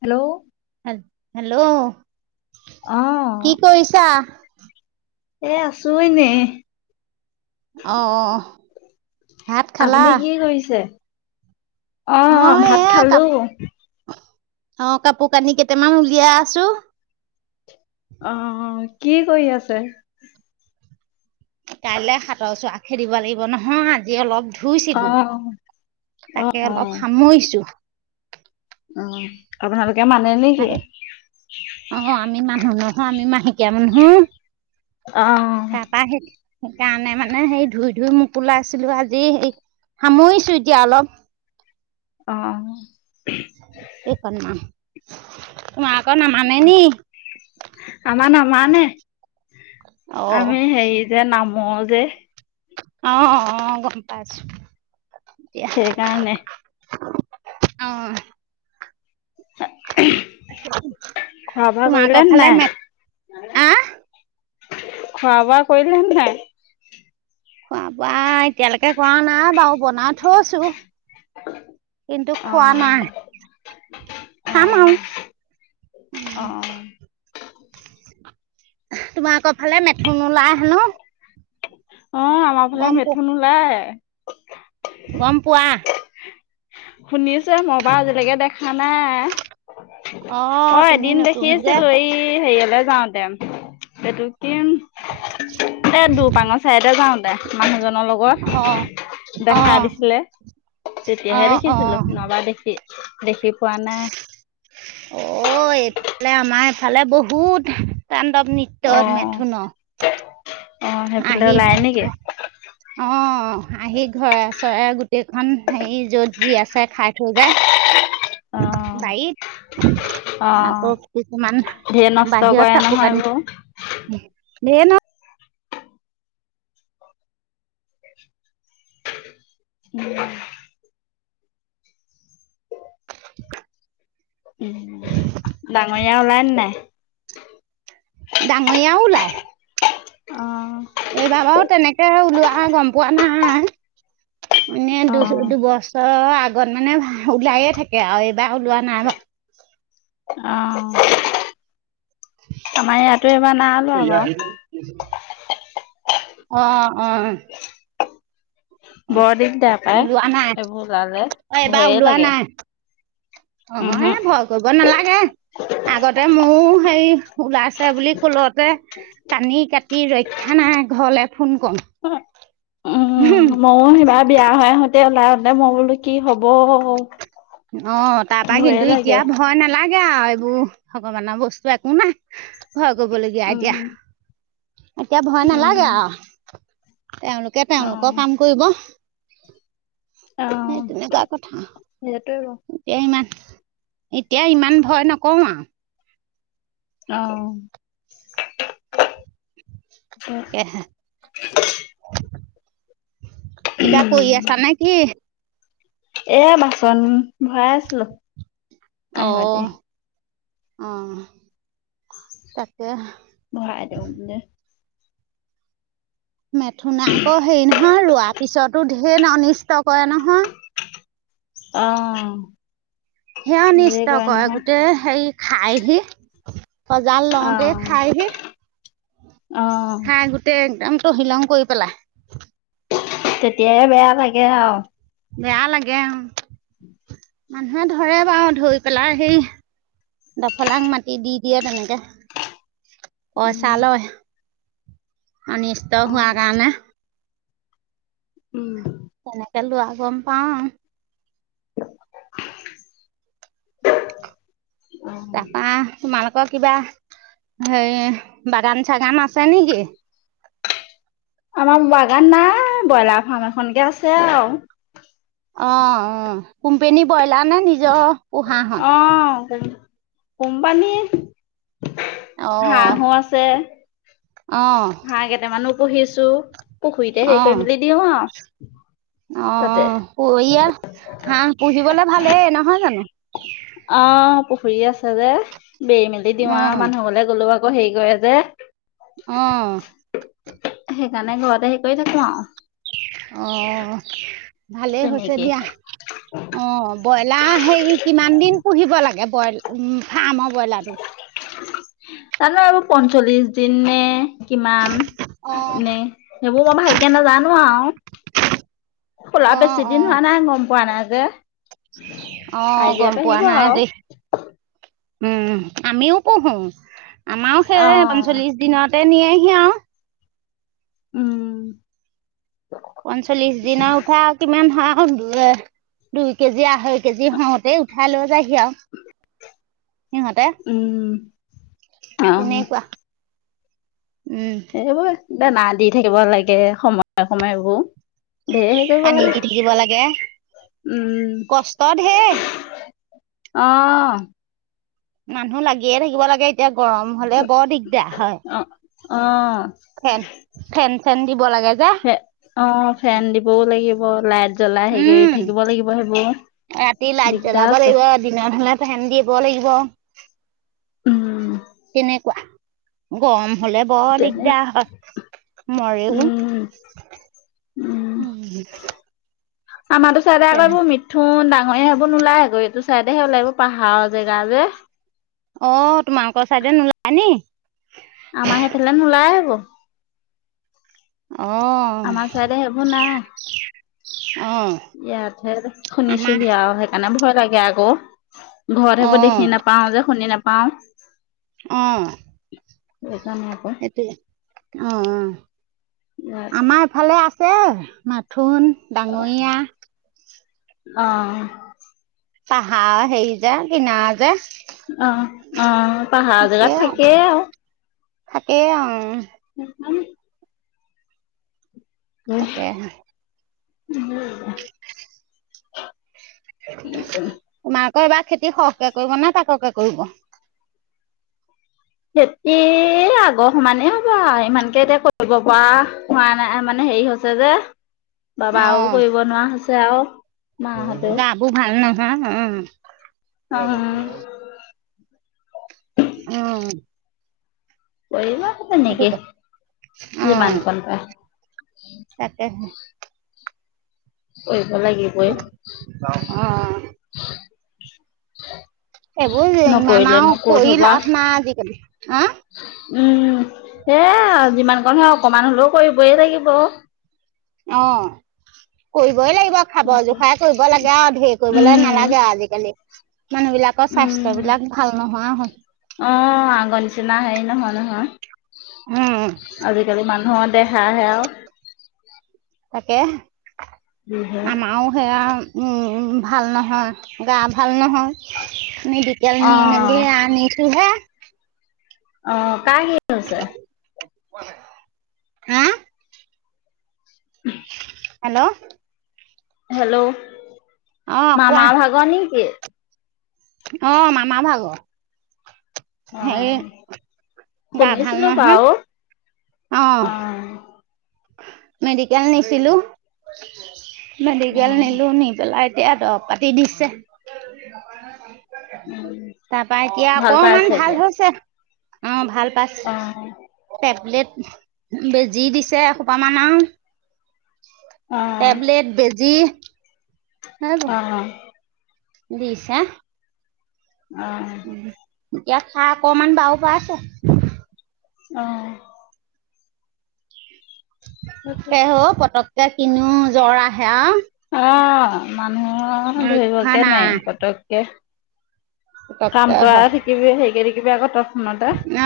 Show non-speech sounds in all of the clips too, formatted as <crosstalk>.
Hello. Hello অ কি কৰিছা? এ আছো এনে। অ অ ভাত খালা? আপুনি কি কৰিছে? অ' মই ভাত এয়া কাপ খালো। অ' কাপোৰ-কানি কেইটামান উলিয়াই আছো। অ' কি কৰি আছে? কাইলে সাতৰ চোৱা খেদিব লাগিব নহয়, আজি অলপ অ ধুইছিলো। অ তাকে অ অলপ সামৰিছো। অ' আপোনালোকে মানে নেকি? অ আমি মানুহ নহয় আমি মাহেকীয়া মানুহ অ'। তাৰপা সেই সেইকাৰণে মানে সেই ধুই-ধুই মোক ওলাইছিলো আজি এই সামৰিছো এতিয়া অলপ। অ'। কেইখনমান তোমাৰ আকৌ নামানে নি? আমাৰ নামানে। অ আমি হেৰি যে নামো যে অ'-অ'-অ' গম পাইছো। এতিয়া সেইকাৰণে খোৱা বোৱা কৰিলে তোমালোকৰ নে ফালে নাই? মে, আহ? খোৱা-বোৱা কৰিলিনে নাই? খোৱা-বোৱা এতিয়ালৈকে কৰা নাই বাৰু। বনাই থৈছোঁ। কিন্তু অ খোৱা নাই। অ খাম আৰু। অ'। তোমালোকৰ ফালে মেথুন ওলাই হেনো? অ' আমাৰ ফালে গম প মেথুন ওলায়। গম পোৱা? শুনিছোঁ হে, মই বাৰু আজিলৈকে দেখা নাই। অ' তুমি এদিন নতুন যে দেখিছিলো। এই হেৰিয়লে যাওতে। এইটো কি, এ দুপাঙত চাইতে যাওঁতে, মানুহজনৰ লগৰ অ অ দেখা দিছিলে। অ তেতিয়াহে অ দেখিছিলো। নবা দেখি। দেখি পোৱা নাই অ' এইফালে আমাৰ এইফালে বহুত তাণ্ডৱ নৃত্য অ মেথুনৰ। অ সেইফালে আহি, ওলাই নেকি অ' আহি ঘৰে-চৰে গোট গোটেইখন হেৰি য'ত যি আছে খাই থৈ যায়। অ অ বাৰীত। আকৌ কিছুমান ধেৰ নষ্ট কৰে বাহিৰত নহয় কাপোৰ-কানি এইবোৰ <unintelligible> উম । ডাঙৰীয়া ওলাই নে নাই? ডাঙৰীয়াও ওলায়। অ এইবাৰ বাৰু তেনেকে ওলোৱা গম পোৱা নাই। এনেইয়ে অ দু-দুবছৰৰ আগত মানে ওলায়েই থাকে আৰু এই এইবাৰ ওলোৱা নাই বাও। <inaudible> আমাৰ ইয়াতো এইবাৰ নাই ওলোৱা বাও। অঁ-অঁ! বৰদিকদাৰ পায় ওলোৱা নাই এইবোৰ ওলালে, ভয়েই লাগে। অঁ-অঁ এই উমহু ভয় কৰিব নালাগে, আগতে মোৰও হেই ওলাইছে বুলি কলতে কান্দি-কাটি ৰক্ষা নাই, ঘৰলে ফোন কৰোঁং। উম মইয়ো সিবা বিয়া হয় আহোঁতে ওলাওতে মই বোলো কি হব? অঁ তাৰ পৰা ভয়ে কিন্তু এতিয়া লাগে। ভয় নালাগ গে আওঁ এইবোৰ ভগৱানৰ বস্তু, একো নাই ভয় কৰিবলগীয়া এতিয়া। উম, এতিয়া ভয় নালাগে উম, আৰু তেওঁলোকে-তেওঁলোকৰ অ', কাম কৰিব। সেই অ', তেনেকুৱা কথা <unintelligible> সেইটোৱে বাৰু মান এতিয়া ইমান ভয় নকওঁ আৰু। আহ! <inaudible> এহ <inaudible> কিবা কৰি আছা নে কি? এ বাচন ভৰাই আছিলো কাঁহী বাতি অঁ তাকে ভৰাই দিওঁ বুলি মেথুনা আকৌ হেৰি নহয় ৰোৱা পিছতো ধেৰ অনিষ্ট কৰে নহয় আহঁ। সেয়া নিষ্ট কৰে গোটেই হেৰি খাই সি সজাল লওঁতে অ', খাইহি অ', খাই গোটেই একদম টো তহীলং কৰি পেলাই। তেতিয়াইে বেয়া লাগে আৰু বেয়া লাগে উম। মানুহে ধৰে বাৰু ধৰি পেলাই হে। ডফলাং মাটি দি দিয়ে তেনেকে ক উম, চা লয় অনিষ্ট হোৱা অ', কাৰনে। উম। তেনেক লোৱা গম পাওঁ। অ', তাৰপা তোমালোকৰ কিবা হেই বাগান চাগান আছে নেকি? আমাৰ বাগান নাই ব্ৰইলাৰ ফাৰ্ম এখনকে আছে। আৰু অঁ অঁ কোম্পনী ব্ৰইলাৰ নে নিজৰ পোহাহত কোম্পানীৰ, অ হাঁহওঁ আছে অ । হাঁহ কেইটামানো পুহিছো পুখুৰীতে হেই কৰি মেলি দিওঁ আৰু। তাতে অঁ ই হা পুহিবলে ভালেই নহয় জানো অঁ পুখুৰী আছে যে বেৰি মেলি অ দিওঁ আৰু মানুহ গলে গ'লো আ আকৌ হেৰি কৰে যে আহঁ সেইকাৰণে ঘৰতে হে কৰি থাকো আওঃ অঁ। ভালেই হৈছে তেনেকে দিয়া। অঁ ব্ৰইলাটো হেৰি কিমান দিন পুহিব লাগে। বইল উ ফ্ৰামৰ বইলাৰো। জানো আৰু পঞ্চল্লিশ দিন নে কিমান অ নে। সেইবোৰ মই ভালকে নাজানো আৰু খোলা অ বেছি দিন হোৱা নাই গম পোৱা নাই। যে আহ গম আইডিয়াটো পোৱা আহিব নাই আৰু দেই। উম আমিও পুহো আমাৰওঁ অ সেইয় পঞ্চল্লিশ দিনতে নিয়েই নিয়ে আওঁ উম। পঞ্চল্লিশ দিনা উঠা কিমান হাঁহ। দুই কেজি আঢ়ৈ কেজি হওঁতেই উঠাই লৈ যায়হি আৰু সিহঁতে উম অ তেনেকুৱা, উম এইবোৰ দানা দি থাকিব লাগে সময়ে সময়বোৰ ঢেৰ হে কৰিব পানী লাগে দি থাকিব লাগে উম কষ্ট ঢেৰ আহ মানুহ লাগিয়ে থাকিব লাগে এতিয়া গৰম হলে বৰ দিগদাৰ হয় অ অ ফেন ফেন চেন দিব লাগে যে অ ফেন দিবও লাগিব লাইট, জ্বলাই হেৰি কৰি উম থাকিব লাগিব সেইবোৰ ৰাতি লাইত দিগদাৰ জ্বলাব আছে লাগিব দিনত হলে ফেন দিব লাগিব, উম কেনেকুৱা গৰম, হলে বৰ তেনে দিগদাৰ হয় মৰেও উম আমাৰো চাদোৰ মিথুন দাঙ নহয় সেইবোৰ নোলাই আকৌ এইটো চাইডেহে ওলাইছে পাহাৰৰ জেগা যে অ তোমালোকৰ ছাই দে নোলায় নি? আমাৰ সেইফালে নোলাই সেইবোৰ অ', আমাৰ চাইদে সেই বোৰ নাই অ', ইয়াতহে আমাৰ শুনিছোহিয়াও আৰু সেইকাৰণে, ভয় লাগে আকৌ ঘৰত সেইবোৰ অ', দেখি নাপাও যে শুনি নাপাও, অহ সেইকাৰণে আকৌ এইটোয়ে অ অ ইয়াত আমাৰ এফালে আছে মাথোন ডাঙৰীয়া অ পাহাৰ সেই যে কিনা যে অ অ পাহাৰ জেগাত থাকেই আৰু থাকেই অ উম উম তাকে <unintelligible> আকৌ এবা খেতি সহকে কৰিব নে তাককে কৰিব? খেতি আগৰ সমানেই হ'ব আৰু ইমানকে এতিয়া কৰিব পৰা হোৱা নাই মানে, হেৰি হৈছে যে বাবা কৰিব নোৱাৰা হৈছে আৰু মাহঁতেও গাবো ভাল নহয় উম অ আহ কৰিব ক তেনেকে কথা অ', যিমান কন পায় তাকেহে কৰিব লাগিবই অ', এইবোৰ যে ইমান আৰু নকৰিলেনো ক'ত কৰি হ'ব আৰু। লাভ নাই আজিকালি হা উম সেযাই‌ আৰু যিমান কম সেই অকমান হলেও কৰিবয়েই লাগিব । আহ কৰিবই লাগিব খাব জোখাই কৰিব লাগে আৰু ধেৰ কৰিবলৈ উম, নালাগে আৰু আজি কালি মানুহ বিলাকৰ উম। স্বাস্থ্য বিলাক ভাল নোহোৱা হয় অ', আগৰ নিচিনা হেৰি‌ নহয় মানুহৰ উম আজিকালি মানুহৰ দে হা হে আৰু তাকে যিহে আমাৰও সেয়া উম ভাল নহয় গা ভাল নহয় আমি বিতিয়াল নি মেলি অ', আনিছো হে অ', কাৰ কি হৈছে? হা হেল্ল' হেল্ল' অ কোৱা মামা ভাগৰ নেকি? অ মামা ভাগৰ হেৰি গা ভাল শুনিছিলো নহয় বাও অ মেডিকেল নিছিলো মেডিকেল অ', নিলো নি পেলাই এতিয়াতো পাতি দিছে, উম, তাৰপা এতিয়া ভাল পাই অকমান আছে ভাল এতিয়া? হৈছে অ ভাল পাইছে অ', টেবলেট বেজি দিছে। মান অ', টেবলেট বেজি অ দিছে অ ইয়াত খা অকমান বাবও পাইছে। অ তাকে। সেইহ পতককে কিনো জ্বৰ আহে। মানুহ ৰক্ষা ধৰিবকে নাই নোৱাৰি পতককে। কাম পতককে কৰা থাকিবি সেইকাৰ থাকিবি আকৌ তাত।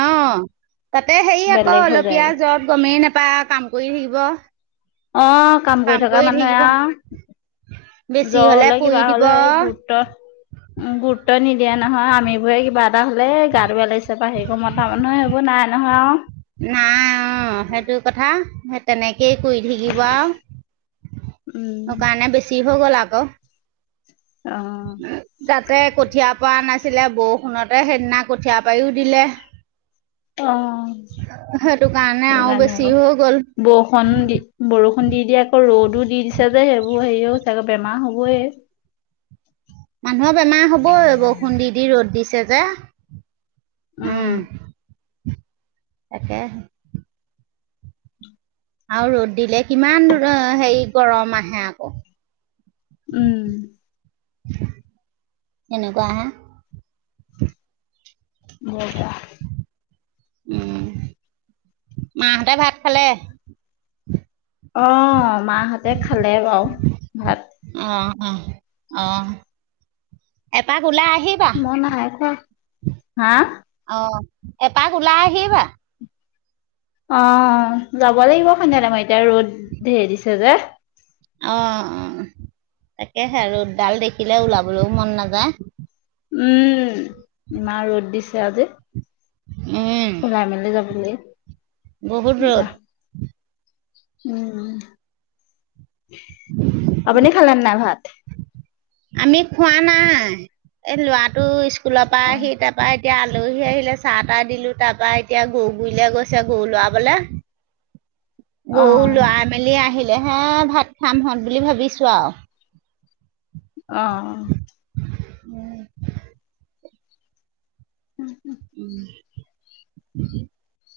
অ তাতে হেৰি আকৌ বেলেগ হৈ অলপীয়া যায়গে জ্বৰত গমেই নেপায় কাম কৰি থাকিব। অ কাম কৰি থকা মানুহে আৰু বেছি জ্বৰ হলে পৰি কিবা দিব হ'লে গুৰুত্ব উ গুৰুত্ব নিদিয়া নহয় আমিবোৰে টা হলে গাটো বেয়া লাগিছে বা সেই কৰোঁ মতা মানুহে সেইবোৰ নাই নহয় আৰু নাই অ সেইটো কথা সেই তেনেকে সেই কৰি থাকিব আৰু উম সেইটো কাৰণে বেছি হৈ গ'ল আকৌ অ তাতে কঠিয়া পৰা নাছিল। আছিলে বৰষুণতে সেইদিনা কঠিয়া পাৰিও দিলে। অ সেইটো কাৰণে আৰু সেইকাৰণে বেছি আক হৈ গ'ল বৰষুণ দি বৰষুণ দি দিয়ে আকৌ ৰ'দো দি দিছে যে সেইবোৰ হেৰি হৈছে আকৌ বেমাৰ হ'বই মানুহৰ বেমাৰ হ'বই বৰষুণ দি দি ৰ'দ দিছে যে। উম তাকে আৰু ৰ'দ দিলে কিমান হেৰি গৰম আহে আকৌ উম এনেকুৱা আ বৰ বেয়া উম মাহঁতে ভাত খালে অ মাহঁতে খালে বাও ভাত অ অ অ এপাক ওলাই আহিবা মই নাই খোৱা হা অ এপাক ওলাই আহিবা। অ যাব লাগিব সন্ধিয়া টাইমত এতিয়া ৰ'দ ধেৰ দিছে যে। অ অ তাকেহে আৰু ডাল দেখিলে ওলাবলৈও মন নাযায়। উম ইমান ৰ'দ দিছে আজি। উম উলাই মেলে যাবলৈ বহুত ৰ'দ যা। উম আপুনি খালে নে ভাত। আমি খোৱা নাই এই ল'ৰাটো স্কুলৰ অ পৰা সি তাৰ পৰা। এতিয়া আলহী আহিলে চাহ তাহ দিলো তাৰ পৰাা এতিয়া গৰু গুৰিলে গৈছে গৰু লৰাবলে। অ গৰু লৰা মেলি আহিলো। হে ভাত খাম হত বুলি ভাবিছো আৰু অ <inaudible> <inaudible> <inaudible>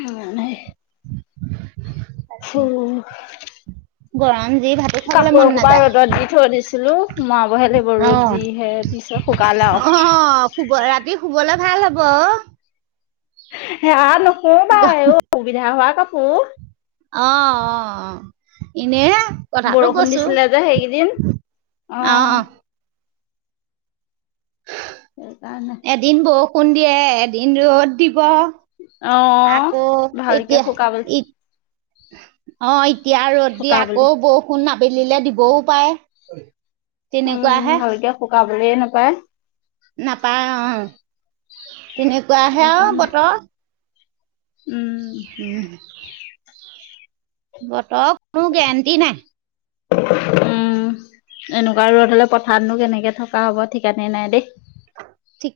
উম হোম গৰম যি ভাতো খাবলৈ কাপোৰ মন এসোপা নাযায় ৰ'দত দি থৈ দিছিলো সুমুৱাবহে লাগিব অ ৰ'দ যি হে। পিছত শুকালে অ শুব আৰু ৰাতি শুবলৈ ভাল হ'ব হেয়া নুশোমাই অ এই অসুবিধা হোৱা কাপোৰ। অ অ এনেহে কথাটো বৰষুণ কৈছো দিছিলে যে সেইকেইদিন অ অ সেইকাৰণে এদিন বৰষুণ দিয়ে এদিন ৰ'দ দিব অ আকৌ ভালকে এতিয়া শুকাবলে ই অ এতিয়া ৰ' দ দি আকৌ শুকাবলে বৰষুণ আবেলিলে দিব। বৌ পায় তেনেকুৱা হে আহৰিয়ে নাপাই। নাপায় অ তেনেকুৱাহে আৰু সেইকাৰণে বতৰ উম উম বতৰ কোনো গেৰেণ্টি নাই। উম এনেকুৱা ৰদ হলে পথাতনো কেনেকে থকা হ'ব ঠিকানা নাই দেই। ঠিক